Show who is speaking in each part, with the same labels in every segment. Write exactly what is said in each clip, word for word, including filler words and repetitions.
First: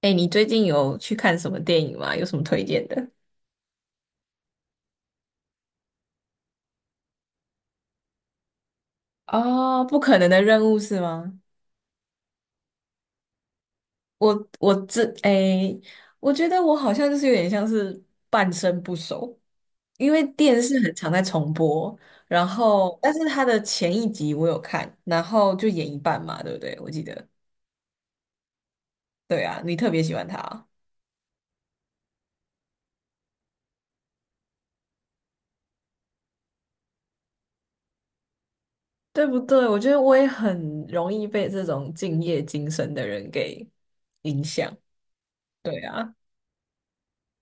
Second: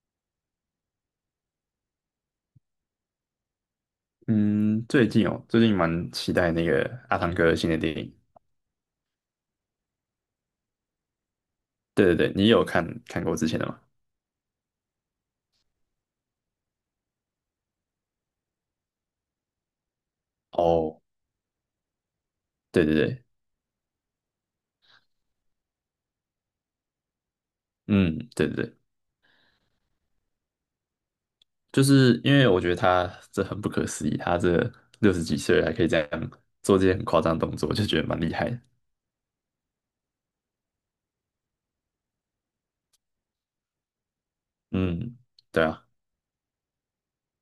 Speaker 1: 哎，你最近有去看什么电影吗？有什么推荐的？
Speaker 2: 嗯，最近哦，最近蛮期待那个阿汤哥的新的电影。
Speaker 1: 哦，不可能的任务是吗？
Speaker 2: 对对对，你有看看过之前的吗？
Speaker 1: 我我这哎，我觉得我好像就是有点像是半生不熟，因为电视很
Speaker 2: 哦，
Speaker 1: 常在重播，然
Speaker 2: 对对
Speaker 1: 后但是
Speaker 2: 对，
Speaker 1: 它的前一集我有看，然后就演一半嘛，对不对？我记得，
Speaker 2: 嗯，对对对，
Speaker 1: 对啊，你特别喜欢他，
Speaker 2: 就是因为我觉得他这很不可思议，他这六十几岁了还可以这样做这些很夸张的动作，就觉得蛮厉害的。
Speaker 1: 对不对？我觉得我也很容易被这种敬业精神的人给影响，
Speaker 2: 嗯，对
Speaker 1: 对
Speaker 2: 啊，
Speaker 1: 啊，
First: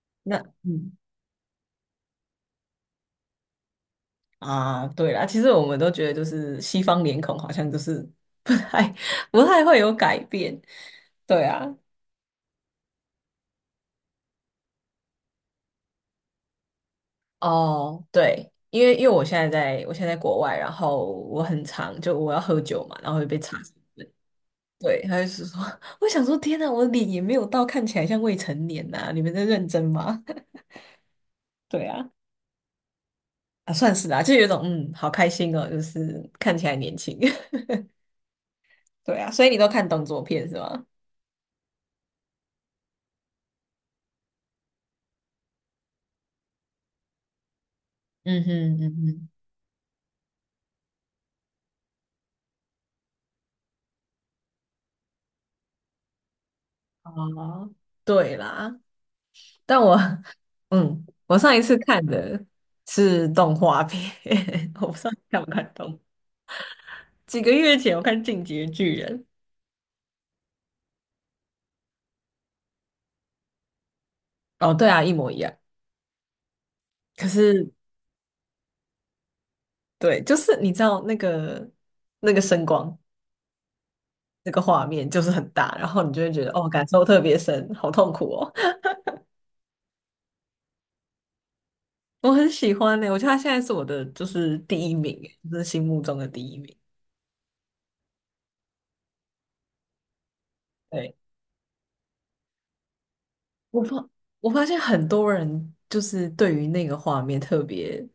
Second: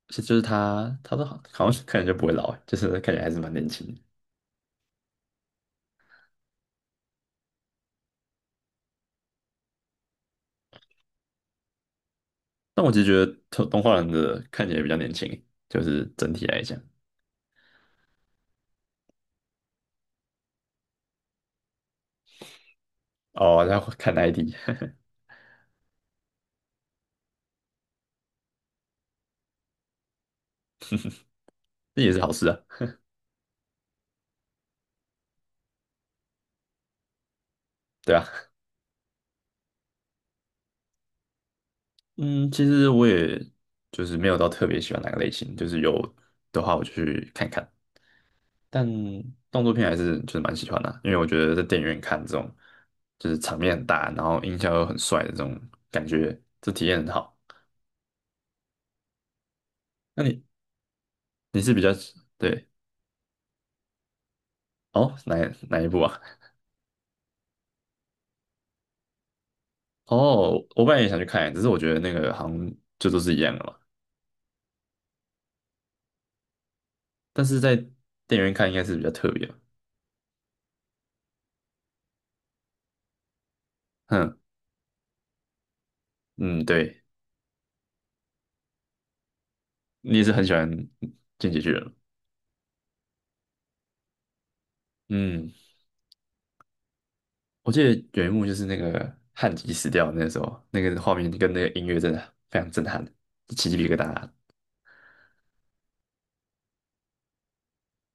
Speaker 2: 是就
Speaker 1: 那
Speaker 2: 是
Speaker 1: 嗯。
Speaker 2: 他，他都好好像看起来就不会老欸，就是看起来还是蛮年轻的。
Speaker 1: 啊，对啦，其实我们都觉得就是西方脸孔好像就是不太 不太会有改变，对啊，
Speaker 2: 但我其实觉得动动画人的看起来比较年轻欸，就是整体来讲。
Speaker 1: 哦，对，因为因为我现在在我现在在国外，然后我很常就我要喝酒嘛，然后会被查，
Speaker 2: 哦，然后看 I D，
Speaker 1: 对，他就是说，我想说天呐，我脸也没有到看起来像未成年呐、你们在认真吗？对
Speaker 2: 那
Speaker 1: 啊，
Speaker 2: 也是好事啊，
Speaker 1: 啊算是啦、就有一种嗯，好开心哦，就是看起来年轻，
Speaker 2: 对啊。
Speaker 1: 对啊，所以你都看动作片是吗？
Speaker 2: 嗯，其实我也就是没有到特别喜欢哪个类型，就是有的话我就去看看。
Speaker 1: 嗯哼
Speaker 2: 但
Speaker 1: 嗯
Speaker 2: 动作片还是就是蛮喜欢的啊，因为我觉得在电影院看这种就是场面很大，然后音效又很帅的这种感觉，这体验很
Speaker 1: 哼，
Speaker 2: 好。
Speaker 1: 哦，对啦。但我，
Speaker 2: 那你
Speaker 1: 嗯，我上一
Speaker 2: 你是
Speaker 1: 次
Speaker 2: 比较
Speaker 1: 看的
Speaker 2: 对
Speaker 1: 是动画片，我不知道
Speaker 2: 哦
Speaker 1: 你
Speaker 2: 哪
Speaker 1: 看不看
Speaker 2: 哪一
Speaker 1: 动。
Speaker 2: 部啊？
Speaker 1: 几个月前我看《进击的巨人》，
Speaker 2: 哦，我本来也想去看，只是我觉得那个好像就都是一样的嘛。
Speaker 1: 哦，对啊，一模一样。可
Speaker 2: 但是
Speaker 1: 是，
Speaker 2: 在电影院看应该是比较特别吧。
Speaker 1: 对，就是你知道那个那个声光，
Speaker 2: 嗯
Speaker 1: 那个画面就是很大，然后你就会觉得
Speaker 2: 嗯，
Speaker 1: 哦，感受
Speaker 2: 对，
Speaker 1: 特别深，好痛苦哦。
Speaker 2: 你也是很喜欢《进击的巨人》吗？
Speaker 1: 我很喜欢呢、我觉得他现在是我的就是第一名欸，
Speaker 2: 嗯。
Speaker 1: 就是心目中的第一名。
Speaker 2: 我记得有一幕就是那个汉吉死掉的那时候，那个画
Speaker 1: 对，
Speaker 2: 面跟那个音乐真的非常震撼，起鸡
Speaker 1: 我
Speaker 2: 皮疙
Speaker 1: 发
Speaker 2: 瘩。
Speaker 1: 我发现很多人就是对于那个画面特别。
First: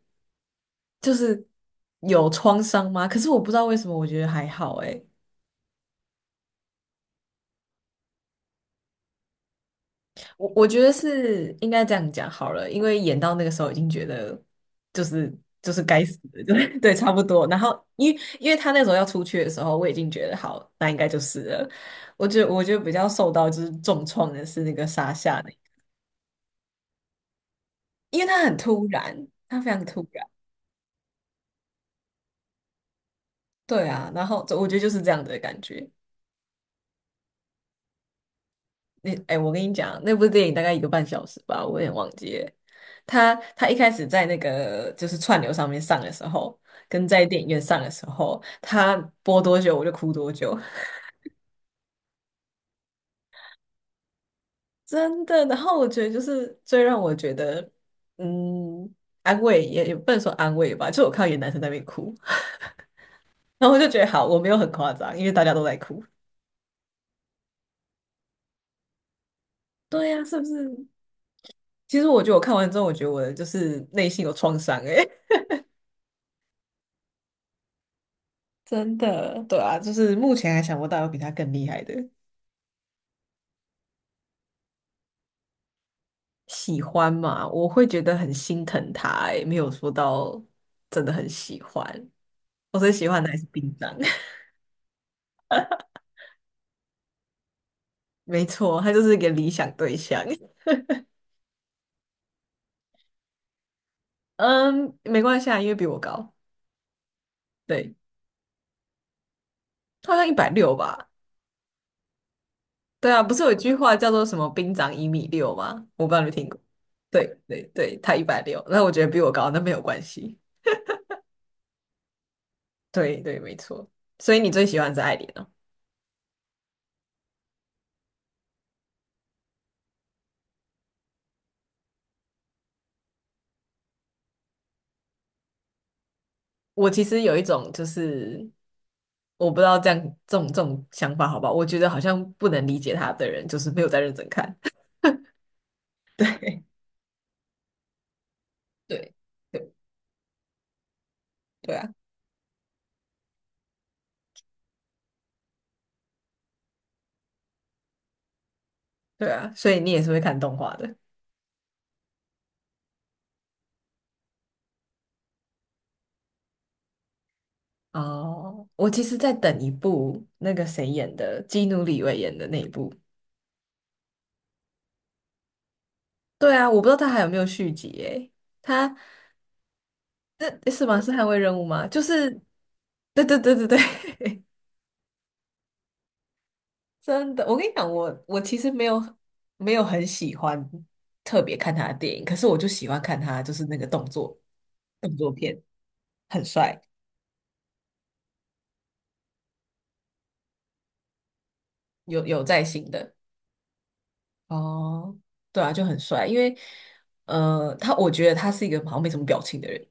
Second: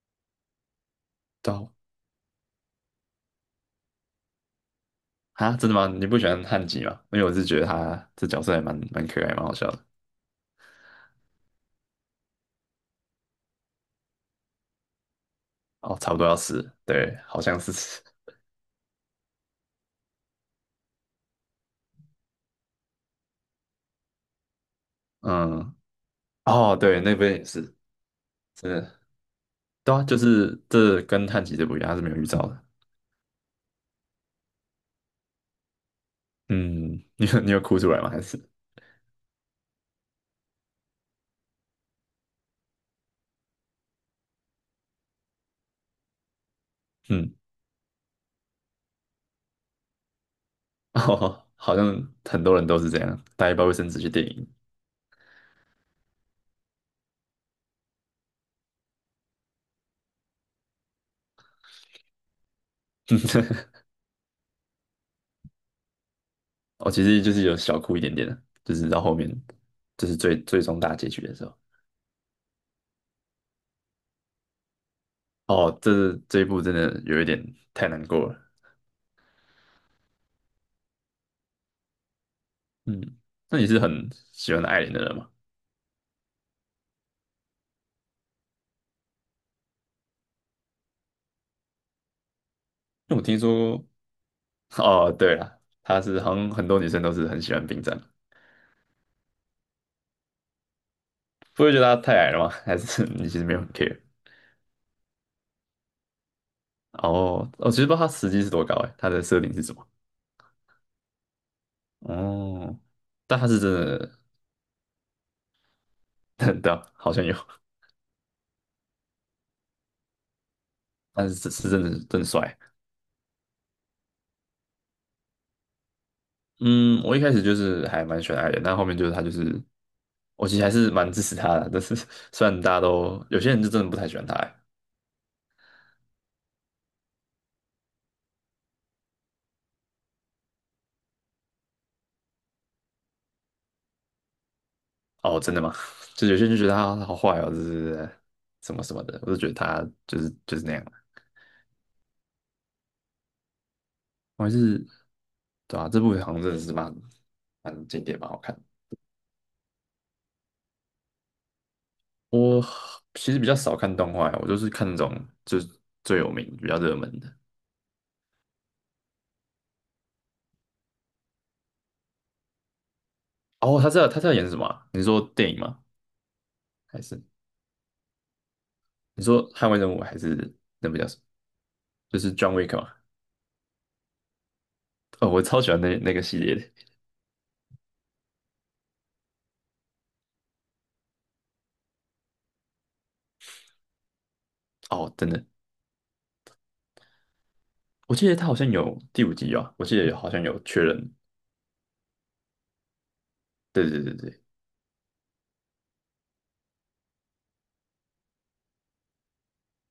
Speaker 1: 就是
Speaker 2: 对啊，
Speaker 1: 有创伤吗？可是我不知道为什么，我觉得还好诶。
Speaker 2: 啊真的吗？你不喜欢汉吉吗？因为我是觉得他这角色还蛮蛮可爱，蛮好笑的。
Speaker 1: 我我觉得是应该这样讲好了，因为演到那个时候已经觉得就是就是
Speaker 2: 哦，
Speaker 1: 该
Speaker 2: 差
Speaker 1: 死
Speaker 2: 不多要
Speaker 1: 的，
Speaker 2: 死了，
Speaker 1: 对 对，差
Speaker 2: 对，
Speaker 1: 不
Speaker 2: 好
Speaker 1: 多。然
Speaker 2: 像是
Speaker 1: 后
Speaker 2: 死。
Speaker 1: 因为因为他那时候要出去的时候，我已经觉得好，那应该就是了。我觉得我觉得比较受到就是重创的是那个沙夏的，
Speaker 2: 嗯，哦，对，那边也是，
Speaker 1: 因为他很
Speaker 2: 真
Speaker 1: 突
Speaker 2: 的，
Speaker 1: 然，他非常
Speaker 2: 对啊，
Speaker 1: 突
Speaker 2: 就
Speaker 1: 然。
Speaker 2: 是这跟汉吉这不一样，他是没有预兆的。
Speaker 1: 对啊，然后我觉得就是这样的感觉。
Speaker 2: 嗯，你有你有哭出来吗？还是
Speaker 1: 那哎、我跟你讲，那部电影大概一个半小时吧，我有点忘记了。他他一开始在那个就是串流上面上的时候，跟在
Speaker 2: 嗯，
Speaker 1: 电影院上的时候，他播多久我就哭多久，
Speaker 2: 哦，好像很多人都是这样，带一包卫生纸去电影。
Speaker 1: 真的。然后我觉得就是最让我觉得嗯安慰也也不能说安慰吧，就我看到有男生在那边哭，然后我就觉得好，我没有很夸张，因为大家都在哭。
Speaker 2: 哦，其实就是有小哭一点点的，就是到后面，就
Speaker 1: 对
Speaker 2: 是
Speaker 1: 呀、是
Speaker 2: 最
Speaker 1: 不
Speaker 2: 最终
Speaker 1: 是？
Speaker 2: 大结局的时候。
Speaker 1: 其实我觉得我看完之后，我觉得我的就是内心有创伤哎、
Speaker 2: 哦，这这一部真的有一点太难过了。
Speaker 1: 真的，对啊，就是目前还想不到有比他更厉害的。
Speaker 2: 嗯，那你是很喜欢艾琳的人吗？
Speaker 1: 喜欢嘛，我会觉得很心疼他、欸，没有说到真的很喜欢。我最喜
Speaker 2: 因为我
Speaker 1: 欢的还
Speaker 2: 听
Speaker 1: 是冰
Speaker 2: 说
Speaker 1: 长，
Speaker 2: 哦，对了，她是好像很多女生都是很喜欢冰战，
Speaker 1: 没错，他就是一个理想对象。
Speaker 2: 不会觉得她太矮了吗？还是 你其实没有很 care？
Speaker 1: 嗯，没关系啊，因为比我高，
Speaker 2: 哦，我其实不
Speaker 1: 对，
Speaker 2: 知道她实际是多高哎，她的设定是什么？
Speaker 1: 他好像一百六吧。
Speaker 2: 哦，
Speaker 1: 对啊，不
Speaker 2: 但
Speaker 1: 是
Speaker 2: 她
Speaker 1: 有一
Speaker 2: 是真
Speaker 1: 句话叫
Speaker 2: 的，
Speaker 1: 做什么"兵长一米六"吗？我不知道你有 听过。
Speaker 2: 对啊，好像有，
Speaker 1: 对对对，他一百六，那我觉得比我高，那没有关系。
Speaker 2: 但是是是真的真的帅。
Speaker 1: 对对，没错。所以你最喜欢是艾琳。
Speaker 2: 嗯，我一开始就是还蛮喜欢艾的，但后面就是他就是，我其实还是蛮支持他的。但是虽然大家都有些人就真的不太喜欢他欸
Speaker 1: 我其实有一种就是我不知道这样这种这种想法好不好？我觉得好像不能理解他的人，就是没有在认真看。
Speaker 2: 哦，真的吗？就有些人就觉得 他好坏哦，就是什么什么
Speaker 1: 对
Speaker 2: 的，我就觉得
Speaker 1: 对
Speaker 2: 他就是就是那样。
Speaker 1: 对啊，
Speaker 2: 我还是对啊，这部好像真的是蛮蛮经典，蛮好看。
Speaker 1: 对啊，所以你也是会看动画的
Speaker 2: 我其实比较少看动画欸，我就是看那种就是最有名、比较热门的。
Speaker 1: 哦。我其实在等一部那个谁演的，基努里维演的那一部。
Speaker 2: 哦，他知道他在演什么啊你说电影吗？
Speaker 1: 对啊，我不知道
Speaker 2: 还
Speaker 1: 他还
Speaker 2: 是
Speaker 1: 有没有续集诶。他
Speaker 2: 你说《捍卫任务》还是
Speaker 1: 这是
Speaker 2: 那部
Speaker 1: 吗？
Speaker 2: 叫
Speaker 1: 是
Speaker 2: 什么？
Speaker 1: 捍卫任务吗？就
Speaker 2: 就
Speaker 1: 是，
Speaker 2: 是 John Wick 嘛。
Speaker 1: 对对对对对，
Speaker 2: 哦，我超喜欢那那个系列的。
Speaker 1: 真的，我跟你讲，我我其实没有没有很喜欢特别看他的电影，可是我就喜欢看他就是那个动作
Speaker 2: 哦，
Speaker 1: 动
Speaker 2: 真
Speaker 1: 作
Speaker 2: 的，
Speaker 1: 片，很帅，
Speaker 2: 我记得他好像有第五集啊，我记得好像有确认。
Speaker 1: 有有在新的。
Speaker 2: 对对对对
Speaker 1: 哦，对啊，就很帅，因为呃，他我觉得他是一个好像没什么表情的人。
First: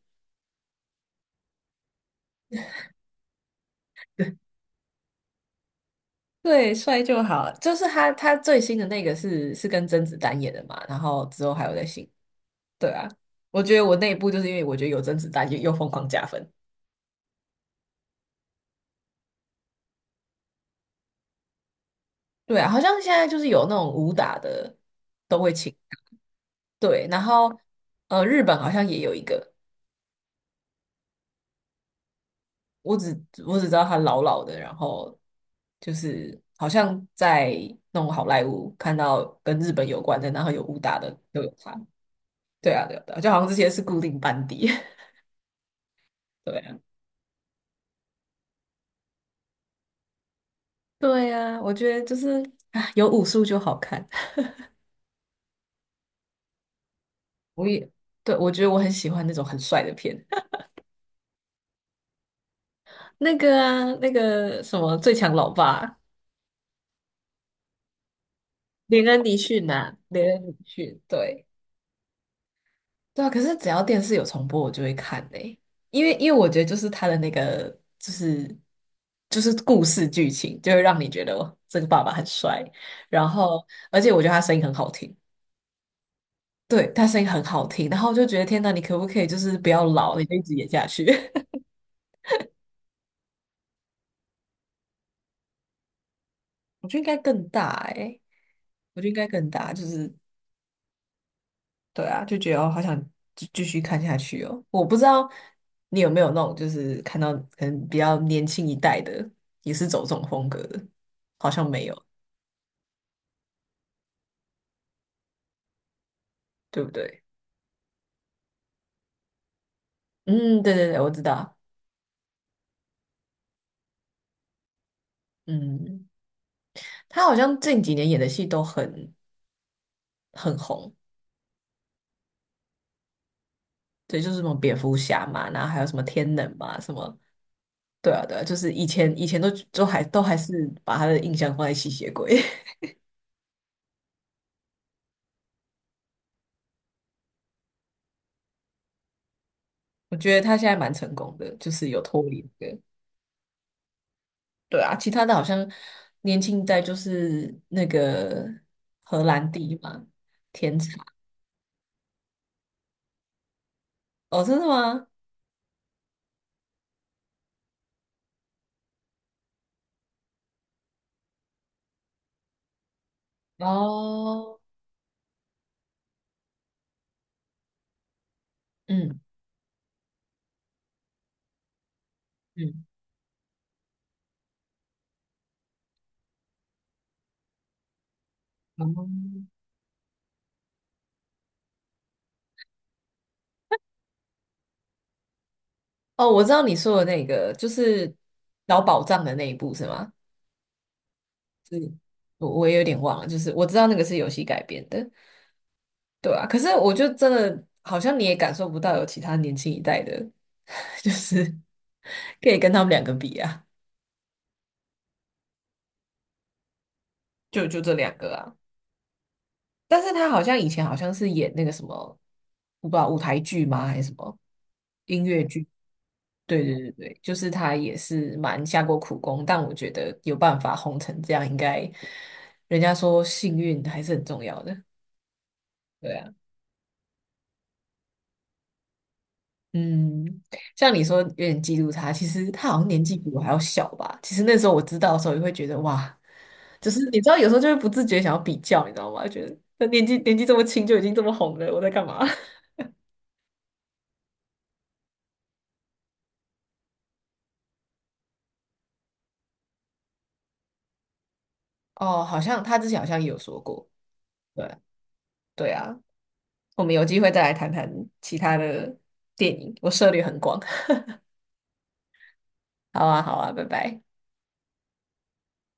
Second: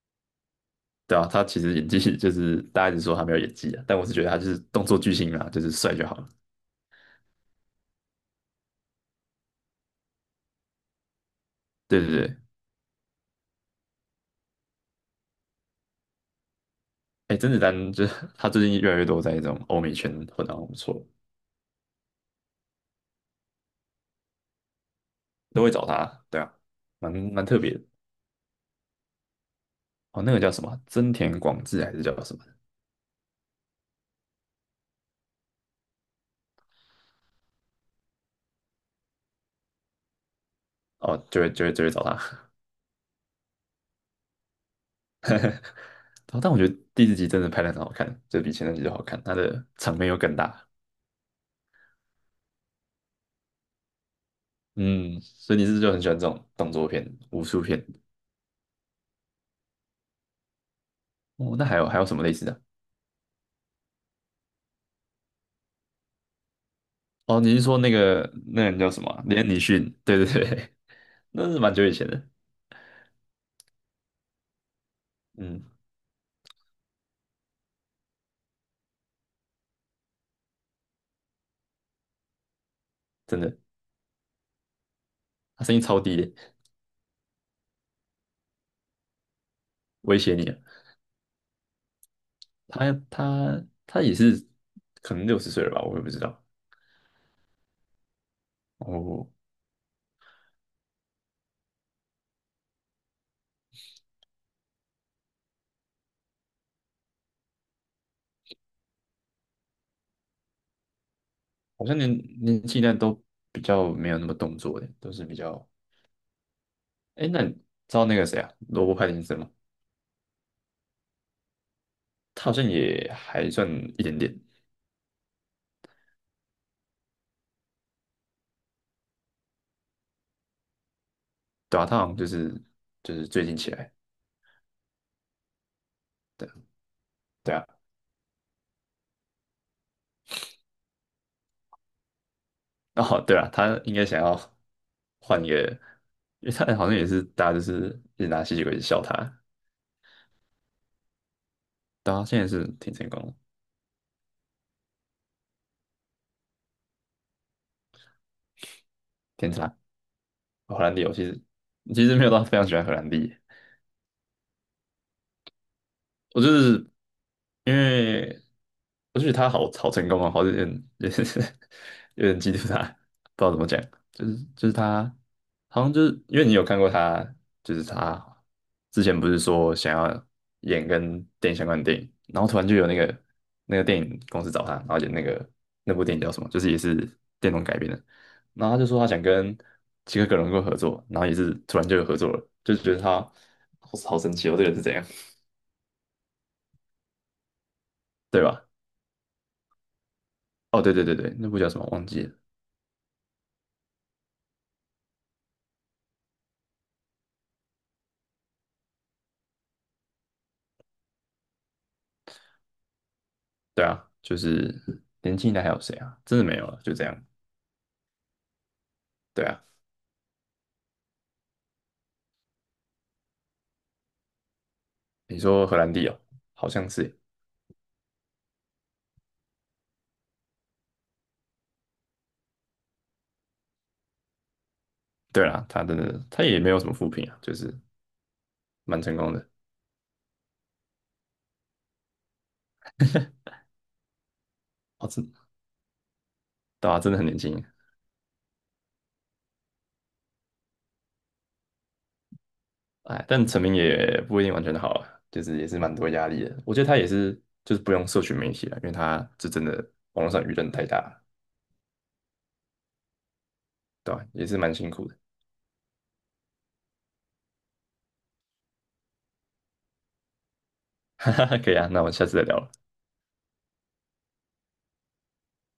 Speaker 2: 对啊，他其实演技 就是大家一直说他没有演技啊，但我是觉得他就是动作巨星啊，就是帅就好了。
Speaker 1: 对，帅就好。就是他他最新的那个是是跟甄子丹演的嘛，然后之后还有在
Speaker 2: 对
Speaker 1: 新。
Speaker 2: 对对，
Speaker 1: 对啊，我觉得我那一部就是因为我觉得有甄子丹就又疯狂加分。
Speaker 2: 哎，甄子丹就是 他最近越来越多在这种欧美圈混得很不错，
Speaker 1: 对啊，好像现在就是有那种武打的都会
Speaker 2: 都会
Speaker 1: 请。
Speaker 2: 找他。对啊，
Speaker 1: 对，
Speaker 2: 蛮
Speaker 1: 然
Speaker 2: 蛮
Speaker 1: 后
Speaker 2: 特别的。
Speaker 1: 呃，日本好像也有一个，
Speaker 2: 哦，那个叫什么啊？真田广志还是叫什么？
Speaker 1: 我只我只知道他老老的，然后就是好像在那种好莱坞看到跟日本有关的，然后有武打的
Speaker 2: 哦，
Speaker 1: 都
Speaker 2: 就会
Speaker 1: 有
Speaker 2: 就
Speaker 1: 他，
Speaker 2: 会就会找他。
Speaker 1: 对啊，对啊，对啊，就好像这些是固定班底。
Speaker 2: 但我
Speaker 1: 对
Speaker 2: 觉得
Speaker 1: 啊，
Speaker 2: 第四集真的拍的很好看，就比前三集都好看，他的场面又更大。
Speaker 1: 对啊，我觉得就是啊，有武术就好看。
Speaker 2: 嗯，所以你是不是就很喜欢这种动作片、武术
Speaker 1: 我
Speaker 2: 片？
Speaker 1: 也对，我觉得我很喜欢那种很帅的片，
Speaker 2: 哦，那还有还有什么类似的？
Speaker 1: 那个啊，那个什么《最强老爸》，
Speaker 2: 哦，你是说那个那个人叫什
Speaker 1: 连
Speaker 2: 么
Speaker 1: 恩·
Speaker 2: 啊
Speaker 1: 尼
Speaker 2: 连尼
Speaker 1: 逊
Speaker 2: 逊？
Speaker 1: 啊，
Speaker 2: 对
Speaker 1: 连
Speaker 2: 对
Speaker 1: 恩·尼
Speaker 2: 对，
Speaker 1: 逊，对。
Speaker 2: 那是蛮久以前的。
Speaker 1: 对啊，可是只要电视有重播，我就会看嘞、
Speaker 2: 嗯，
Speaker 1: 因为因为我觉得就是他的那个就是就是故事剧情，就会让你觉得哦这个爸爸很帅，然
Speaker 2: 真的，
Speaker 1: 后而且我觉得他声音很好听，
Speaker 2: 他声音超低的，
Speaker 1: 对，他声音很好听，然后我就觉得天呐，你可不可以就是不要老，
Speaker 2: 威
Speaker 1: 你就
Speaker 2: 胁
Speaker 1: 一
Speaker 2: 你
Speaker 1: 直
Speaker 2: 啊。
Speaker 1: 演下去？
Speaker 2: 他他他也是可能六十岁了吧，我也不知道。
Speaker 1: 我觉得应该更大哎、我觉得应该
Speaker 2: 哦，
Speaker 1: 更大，就是对啊，就觉得哦，好想继继续看下去哦。我不知道你有没有那种，就是看到可能比较年轻一代的，也是走这种风格的，好像没
Speaker 2: 好像
Speaker 1: 有，
Speaker 2: 年年纪呢都比较没有那么动作的，都是比较……
Speaker 1: 对不对？
Speaker 2: 哎，那你知道那个谁啊，罗伯·派丁森吗？
Speaker 1: 嗯，对对对，我知道。
Speaker 2: 他好像也还算一点点，
Speaker 1: 嗯，他好像近几年演的戏都很很红，
Speaker 2: 对啊，他好像就是就是最近起来。
Speaker 1: 对，就是什么蝙蝠侠嘛，然后还有什么天能嘛，什么，
Speaker 2: 对啊，
Speaker 1: 对啊对啊，就是以前以前都都还都还是把他的印象放在吸血鬼，
Speaker 2: 哦，对啊，他应该想要换一个，因为他好像也是大家就是一直拿吸血鬼一直笑他，
Speaker 1: 我觉得他现在蛮成功的，就是有
Speaker 2: 但
Speaker 1: 脱
Speaker 2: 他现在
Speaker 1: 离。
Speaker 2: 是挺成功的，
Speaker 1: 对啊，其他的好像年轻一代就是那个荷兰
Speaker 2: 天才。
Speaker 1: 弟嘛，天
Speaker 2: 荷
Speaker 1: 茶。
Speaker 2: 兰弟，我其实其实没有到非常喜欢荷兰弟，
Speaker 1: 哦，真的吗？
Speaker 2: 我就是因为我就觉得他好好成功啊，好像有点 有点嫉妒他，不知道怎么讲，就是
Speaker 1: 哦，
Speaker 2: 就是他好像就是因为你有看过他，就是他之前
Speaker 1: 嗯
Speaker 2: 不是说想要演跟电影相关的电影，然后突然就
Speaker 1: 嗯，
Speaker 2: 有那个那个电影公司找他，然后演那个那部电影叫什么，就是也是电动改编的，然后他就说
Speaker 1: 哦，
Speaker 2: 他想跟齐克·格伦够合作，然后也是突然就有合作了，就觉得他好好神奇哦，这个人是怎样，
Speaker 1: 哦，我知道你说的那个，就是
Speaker 2: 对吧？
Speaker 1: 找宝藏的那一部是吗？
Speaker 2: 哦，对对对对，那部叫什么
Speaker 1: 是，
Speaker 2: 忘记了？
Speaker 1: 我我也有点忘了，就是我知道那个是游戏改编的，对啊。可是我就真的好像你也感受不到有其他年轻一代的，就是可以跟他们两个比啊，
Speaker 2: 对啊，就是年轻一代还有谁啊？真的没有了，就这样。
Speaker 1: 就就这两个啊。
Speaker 2: 对啊，
Speaker 1: 但是他好像以前好像是演那个什么，我不知道舞台剧吗还是什么音
Speaker 2: 你
Speaker 1: 乐
Speaker 2: 说
Speaker 1: 剧？
Speaker 2: 荷兰弟哦，
Speaker 1: 对
Speaker 2: 好
Speaker 1: 对
Speaker 2: 像
Speaker 1: 对
Speaker 2: 是。
Speaker 1: 对，就是他也是蛮下过苦功，但我觉得有办法红成这样，应该人家说幸运还是很重要的。
Speaker 2: 对啦，他真
Speaker 1: 对
Speaker 2: 的
Speaker 1: 啊，
Speaker 2: 他也没有什么负评啊，就是蛮成功的。
Speaker 1: 嗯，像你说有点嫉妒他，其实他好像年纪比我还要小吧。其实那时候我知
Speaker 2: 哦，
Speaker 1: 道的时
Speaker 2: 真
Speaker 1: 候，也会觉得哇，就
Speaker 2: 对啊，
Speaker 1: 是
Speaker 2: 真的
Speaker 1: 你
Speaker 2: 很
Speaker 1: 知道
Speaker 2: 年
Speaker 1: 有时候
Speaker 2: 轻。
Speaker 1: 就会不自觉想要比较，你知道吗？觉得他年纪年纪这么轻就已经这么红了，我在干嘛？
Speaker 2: 哎，但成名也不一定完全的好啊，就是也是蛮多压力的。我觉得他也是就是不用社群媒体了，因为他这真的网络上舆论太大了，
Speaker 1: 哦，好像他之前好像也有说过。
Speaker 2: 对吧、也是蛮
Speaker 1: 对
Speaker 2: 辛苦的。
Speaker 1: 对啊，我们有机会再来谈谈其他的电影，我涉猎很广。
Speaker 2: 哈哈，可以啊，那我们下次再聊了。
Speaker 1: 好啊，好啊，拜拜。